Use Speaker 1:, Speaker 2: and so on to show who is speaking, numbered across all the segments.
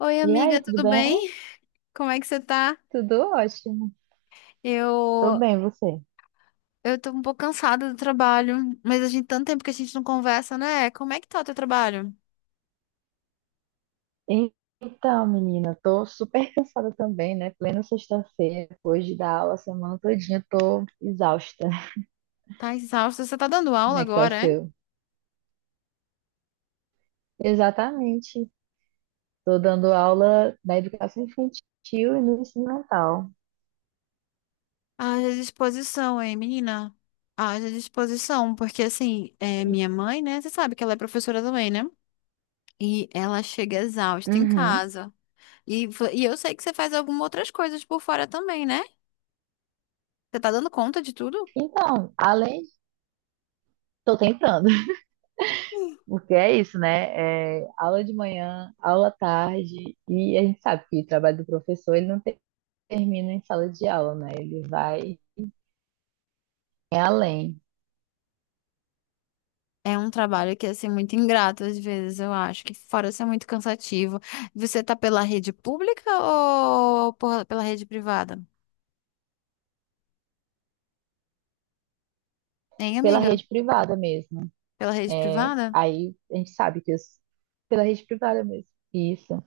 Speaker 1: Oi,
Speaker 2: E aí,
Speaker 1: amiga,
Speaker 2: tudo
Speaker 1: tudo bem?
Speaker 2: bem?
Speaker 1: Como é que você tá?
Speaker 2: Tudo ótimo. Tô
Speaker 1: Eu,
Speaker 2: bem, você?
Speaker 1: eu tô um pouco cansada do trabalho, mas a gente tanto tempo que a gente não conversa, né? Como é que tá o teu trabalho?
Speaker 2: E- Então, menina, tô super cansada também, né? Plena sexta-feira, depois de dar aula a semana todinha, tô exausta.
Speaker 1: Tá exausta? Você tá dando
Speaker 2: Como
Speaker 1: aula
Speaker 2: é que tá o
Speaker 1: agora, hein?
Speaker 2: seu? Exatamente. Tô dando aula na educação infantil e no ensino mental.
Speaker 1: Haja disposição, hein, menina? Haja disposição, porque assim, é minha mãe, né? Você sabe que ela é professora também, né? E ela chega exausta em
Speaker 2: Uhum.
Speaker 1: casa. E eu sei que você faz algumas outras coisas por fora também, né? Você tá dando conta de tudo?
Speaker 2: Então, além, tô tentando, porque é isso, né? É aula de manhã, aula à tarde, e a gente sabe que o trabalho do professor, ele não termina em sala de aula, né? Ele vai. É além,
Speaker 1: É um trabalho que é assim, muito ingrato às vezes, eu acho, que fora ser muito cansativo. Você tá pela rede pública ou pela rede privada? Hein,
Speaker 2: pela
Speaker 1: amiga?
Speaker 2: rede privada mesmo.
Speaker 1: Pela rede
Speaker 2: É,
Speaker 1: privada?
Speaker 2: aí a gente sabe que os, pela rede privada mesmo. Isso.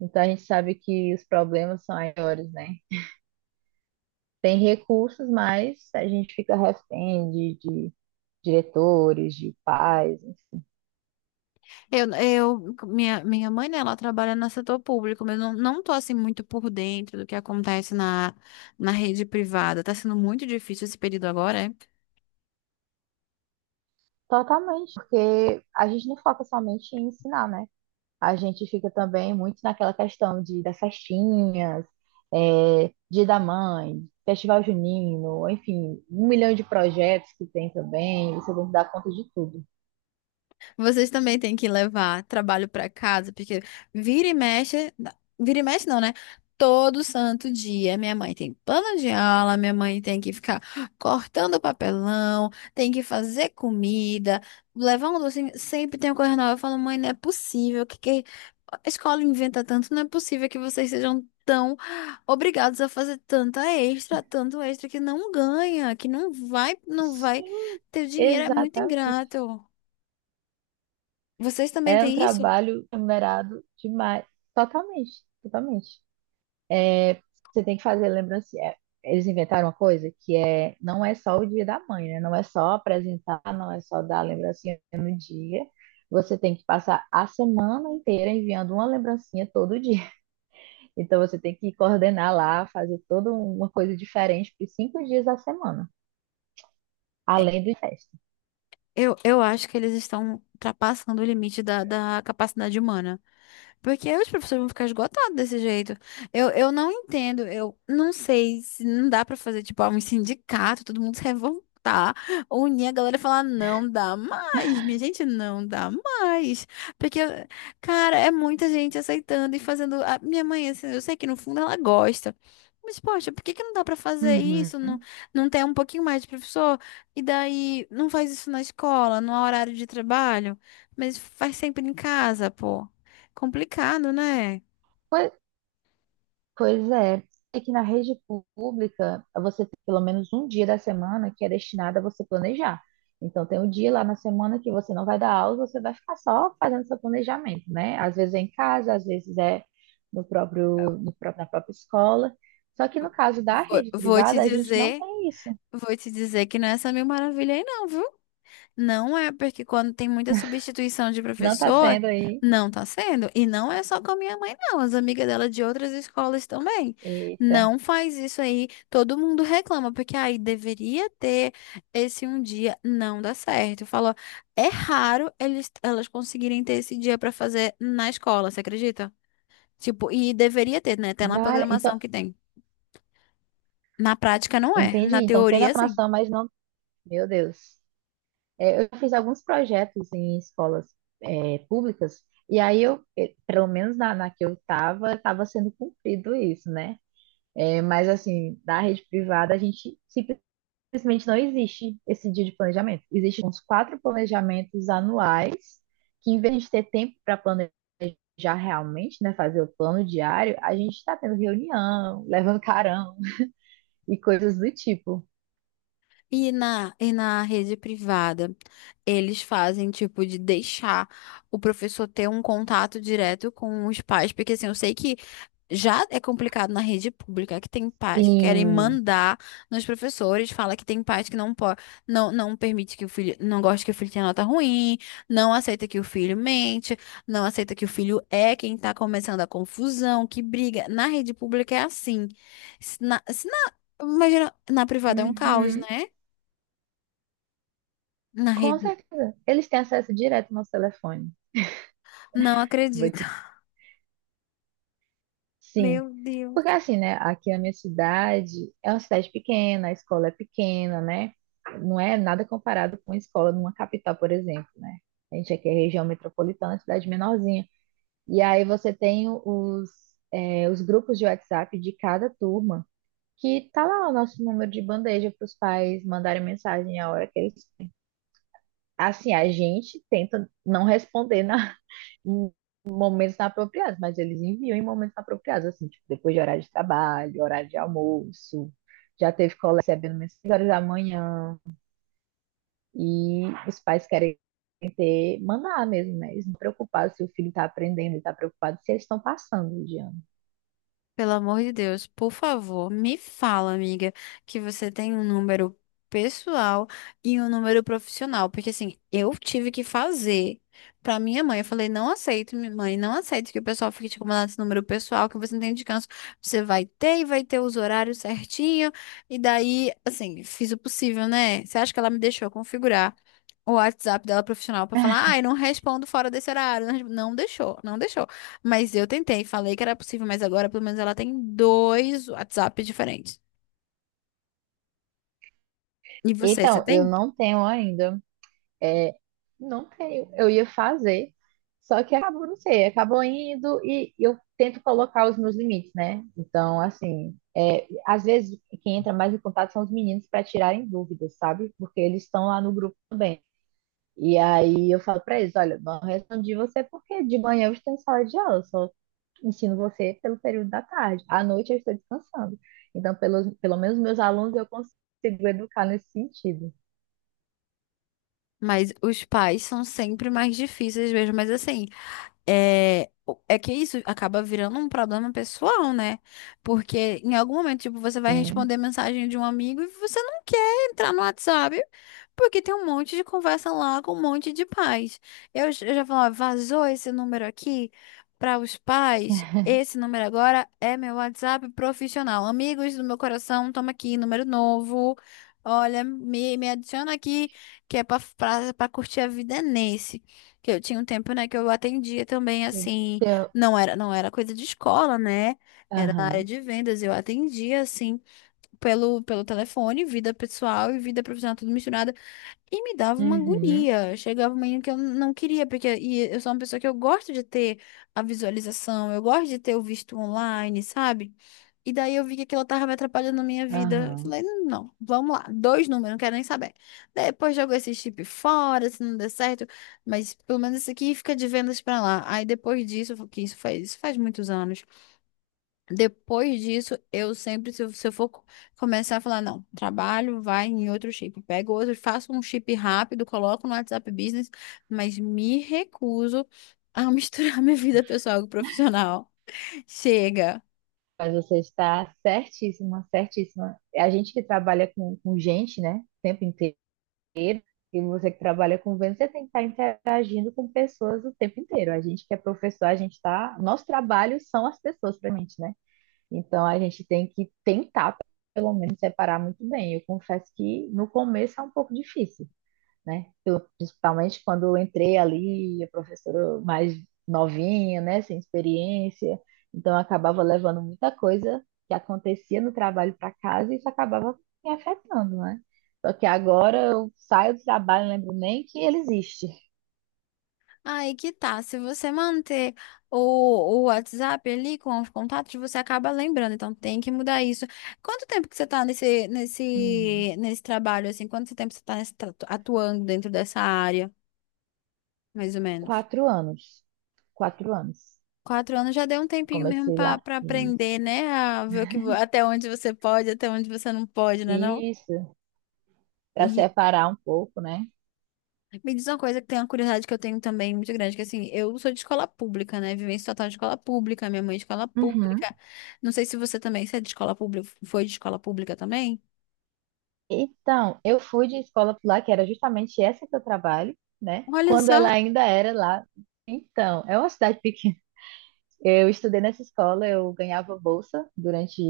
Speaker 2: Então a gente sabe que os problemas são maiores, né? Tem recursos, mas a gente fica refém de diretores, de pais, enfim.
Speaker 1: Minha mãe, né, ela trabalha no setor público, mas eu não tô assim muito por dentro do que acontece na rede privada. Tá sendo muito difícil esse período agora, é?
Speaker 2: Totalmente, porque a gente não foca somente em ensinar, né? A gente fica também muito naquela questão de das festinhas, é, Dia da Mãe, Festival Junino, enfim, um milhão de projetos que tem também, você tem que dar conta de tudo.
Speaker 1: Vocês também têm que levar trabalho para casa, porque vira e mexe, vira e mexe não, né? Todo santo dia, minha mãe tem plano de aula, minha mãe tem que ficar cortando papelão, tem que fazer comida, levar um docinho, sempre tem uma coisa nova. Eu falo, mãe, não é possível, que a escola inventa tanto, não é possível que vocês sejam tão obrigados a fazer tanta extra, tanto extra que não ganha, que não vai
Speaker 2: Sim,
Speaker 1: ter dinheiro, é muito
Speaker 2: exatamente.
Speaker 1: ingrato. Vocês também
Speaker 2: É um
Speaker 1: têm isso?
Speaker 2: trabalho remunerado demais. Totalmente, totalmente. Você tem que fazer lembrancinha. É, eles inventaram uma coisa que é, não é só o Dia da Mãe, né? Não é só apresentar, não é só dar lembrancinha no dia. Você tem que passar a semana inteira enviando uma lembrancinha todo dia. Então você tem que coordenar lá, fazer toda uma coisa diferente por cinco dias da semana, além do festa.
Speaker 1: Eu acho que eles estão ultrapassando o limite da capacidade humana. Porque os professores vão ficar esgotados desse jeito. Eu não entendo, eu não sei se não dá pra fazer, tipo, ah, um sindicato, todo mundo se revoltar, unir a galera e falar, não dá mais, minha gente, não dá mais. Porque, cara, é muita gente aceitando e fazendo. A minha mãe, assim, eu sei que no fundo ela gosta. Mas, poxa, por que que não dá pra fazer isso? Não,
Speaker 2: Uhum.
Speaker 1: não tem um pouquinho mais de professor? E daí, não faz isso na escola, no horário de trabalho, mas faz sempre em casa, pô. Complicado, né?
Speaker 2: Foi, pois é, é que na rede pública você tem pelo menos um dia da semana que é destinado a você planejar. Então tem um dia lá na semana que você não vai dar aula, você vai ficar só fazendo seu planejamento, né? Às vezes é em casa, às vezes é no próprio, no próprio- na própria escola. Só que no caso da
Speaker 1: Vou,
Speaker 2: rede
Speaker 1: vou te
Speaker 2: privada, a gente não
Speaker 1: dizer,
Speaker 2: tem isso.
Speaker 1: vou te dizer que não é essa mil maravilha aí não, viu? Não é porque quando tem muita substituição de
Speaker 2: Não está
Speaker 1: professor,
Speaker 2: sendo aí.
Speaker 1: não tá sendo. E não é só com a minha mãe, não. As amigas dela de outras escolas também.
Speaker 2: Eita,
Speaker 1: Não faz isso aí. Todo mundo reclama, porque aí deveria ter esse um dia, não dá certo. Falou, é raro elas conseguirem ter esse dia pra fazer na escola, você acredita? Tipo, e deveria ter, né? Até na
Speaker 2: vale. Então,
Speaker 1: programação que tem. Na prática não é.
Speaker 2: entendi.
Speaker 1: Na
Speaker 2: Então tem na
Speaker 1: teoria, sim.
Speaker 2: programação, mas não. Meu Deus. É, eu fiz alguns projetos em escolas, é, públicas, e aí eu, pelo menos na que eu estava sendo cumprido isso, né? É, mas assim, da rede privada, a gente simplesmente não existe esse dia de planejamento. Existem uns quatro planejamentos anuais, que em vez de ter tempo para planejar realmente, né, fazer o plano diário, a gente está tendo reunião, levando carão e coisas do tipo.
Speaker 1: E na rede privada, eles fazem tipo de deixar o professor ter um contato direto com os pais, porque assim, eu sei que já é complicado na rede pública, que tem pais que querem
Speaker 2: E
Speaker 1: mandar nos professores, fala que tem pais que não pode, não permite que o filho, não gosta que o filho tenha nota ruim, não aceita que o filho mente, não aceita que o filho é quem tá começando a confusão, que briga. Na rede pública é assim. Se na, se na- imagina, na privada é um caos,
Speaker 2: uhum.
Speaker 1: né? Na
Speaker 2: Com
Speaker 1: rede.
Speaker 2: certeza. Eles têm acesso direto ao nosso telefone.
Speaker 1: Não
Speaker 2: Vou
Speaker 1: acredito.
Speaker 2: te... Sim.
Speaker 1: Meu Deus.
Speaker 2: Porque assim, né? Aqui na minha cidade é uma cidade pequena, a escola é pequena, né? Não é nada comparado com a escola numa capital, por exemplo, né? A gente aqui é região metropolitana, cidade menorzinha. E aí você tem os, é, os grupos de WhatsApp de cada turma, que tá lá o nosso número de bandeja para os pais mandarem mensagem a hora que eles. Assim, a gente tenta não responder na em momentos apropriados, mas eles enviam em momentos apropriados, assim, tipo, depois de horário de trabalho, horário de almoço. Já teve colega recebendo umas 6 horas da manhã. E os pais querem ter, mandar mesmo, né? Eles não estão preocupados se o filho está aprendendo, ele está preocupado se eles estão passando de ano.
Speaker 1: Pelo amor de Deus, por favor, me fala, amiga, que você tem um número pessoal e um número profissional, porque assim, eu tive que fazer pra minha mãe. Eu falei, não aceito, minha mãe, não aceito que o pessoal fique te incomodando esse número pessoal, que você não tem descanso. Você vai ter e vai ter os horários certinho. E daí, assim, fiz o possível, né? Você acha que ela me deixou configurar? O WhatsApp dela profissional pra falar, ai, não respondo fora desse horário. Não, não deixou, não deixou. Mas eu tentei, falei que era possível, mas agora pelo menos ela tem dois WhatsApp diferentes. E você
Speaker 2: Então, eu
Speaker 1: tem?
Speaker 2: não tenho ainda. É, não tenho. Eu ia fazer, só que acabou, não sei, acabou indo e eu tento colocar os meus limites, né? Então, assim, é, às vezes quem entra mais em contato são os meninos para tirarem dúvidas, sabe? Porque eles estão lá no grupo também. E aí eu falo para eles, olha, não respondi você porque de manhã eu estou em sala de aula, eu só ensino você pelo período da tarde. À noite eu estou descansando. Então, pelos pelo menos meus alunos eu consigo educar nesse sentido.
Speaker 1: Mas os pais são sempre mais difíceis mesmo. Mas assim, é, é que isso acaba virando um problema pessoal, né? Porque em algum momento, tipo, você vai
Speaker 2: Então,
Speaker 1: responder mensagem de um amigo e você não quer entrar no WhatsApp porque tem um monte de conversa lá com um monte de pais. Eu já falo, ó, vazou esse número aqui para os pais. Esse número agora é meu WhatsApp profissional. Amigos do meu coração, toma aqui, número novo. Olha, me adiciona aqui, que é pra curtir a vida é nesse. Que eu tinha um tempo, né, que eu atendia também, assim, não era coisa de escola, né? Era na área
Speaker 2: aham,
Speaker 1: de vendas, eu atendia, assim, pelo telefone, vida pessoal e vida profissional, tudo misturado. E me dava uma
Speaker 2: uhum,
Speaker 1: agonia. Chegava um momento que eu não queria, porque e eu sou uma pessoa que eu gosto de ter a visualização, eu gosto de ter o visto online, sabe? E daí eu vi que aquilo tava me atrapalhando na minha vida. Eu
Speaker 2: aham.
Speaker 1: falei, não, vamos lá, dois números, não quero nem saber. Depois jogo esse chip fora, se não der certo, mas pelo menos esse aqui fica de vendas pra lá. Aí depois disso, eu falei, que isso faz muitos anos. Depois disso, eu sempre, se eu for começar a falar, não, trabalho, vai em outro chip, pego outro, faço um chip rápido, coloco no WhatsApp Business, mas me recuso a misturar minha vida pessoal e profissional. Chega.
Speaker 2: Mas você está certíssima, certíssima. É a gente que trabalha com gente, né, o tempo inteiro, e você que trabalha com venda, você tem que estar interagindo com pessoas o tempo inteiro. A gente que é professor, a gente está. Nosso trabalho são as pessoas pra gente, né? Então a gente tem que tentar, pelo menos, separar muito bem. Eu confesso que no começo é um pouco difícil. Né? Eu, principalmente quando eu entrei ali, a professora mais novinha, né, sem experiência, então eu acabava levando muita coisa que acontecia no trabalho para casa e isso acabava me afetando, né? Só que agora eu saio do trabalho, não lembro nem que ele existe.
Speaker 1: Aí que tá, se você manter o WhatsApp ali com os contatos, você acaba lembrando, então tem que mudar isso. Quanto tempo que você tá
Speaker 2: Uhum.
Speaker 1: nesse trabalho, assim, quanto tempo você tá atuando dentro dessa área, mais ou menos?
Speaker 2: Quatro anos, quatro anos.
Speaker 1: 4 anos já deu um tempinho mesmo
Speaker 2: Comecei
Speaker 1: pra
Speaker 2: lá.
Speaker 1: para
Speaker 2: Isso,
Speaker 1: aprender, né? A ver o que, até onde você pode, até onde você não pode, né, não?
Speaker 2: isso. Para
Speaker 1: E
Speaker 2: separar um pouco, né?
Speaker 1: me diz uma coisa que tem uma curiosidade que eu tenho também muito grande, que assim, eu sou de escola pública, né? Vivência total de escola pública, minha mãe de escola
Speaker 2: Uhum.
Speaker 1: pública. Não sei se você também, você é de escola pública, foi de escola pública também?
Speaker 2: Então, eu fui de escola pular, que era justamente essa que eu trabalho, né?
Speaker 1: Olha
Speaker 2: Quando ela
Speaker 1: só,
Speaker 2: ainda era lá. Então, é uma cidade pequena. Eu estudei nessa escola, eu ganhava bolsa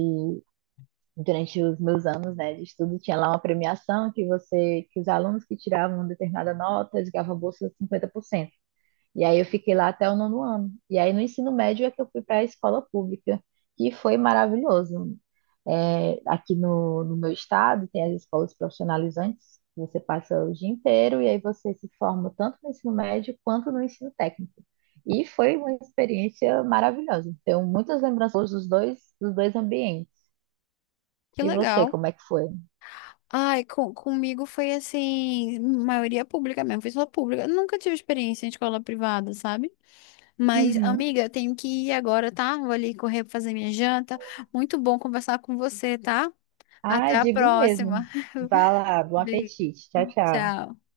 Speaker 2: durante os meus anos, né, de estudo. Tinha lá uma premiação que você, que os alunos que tiravam determinada nota, eles ganhavam bolsa de 50%. E aí eu fiquei lá até o nono ano. E aí no ensino médio é que eu fui para a escola pública, que foi maravilhoso. É, aqui no meu estado tem as escolas profissionalizantes, que você passa o dia inteiro e aí você se forma tanto no ensino médio quanto no ensino técnico. E foi uma experiência maravilhosa. Tenho muitas lembranças dos dois ambientes.
Speaker 1: que
Speaker 2: E você,
Speaker 1: legal.
Speaker 2: como é que foi?
Speaker 1: Ai, comigo foi assim, maioria pública mesmo, foi escola pública. Eu nunca tive experiência em escola privada, sabe? Mas,
Speaker 2: Uhum.
Speaker 1: amiga, eu tenho que ir agora, tá? Vou ali correr pra fazer minha janta. Muito bom conversar com você, tá?
Speaker 2: Ah,
Speaker 1: Até a
Speaker 2: digo mesmo.
Speaker 1: próxima.
Speaker 2: Vá lá, bom
Speaker 1: Beijo.
Speaker 2: apetite. Tchau, tchau.
Speaker 1: Tchau.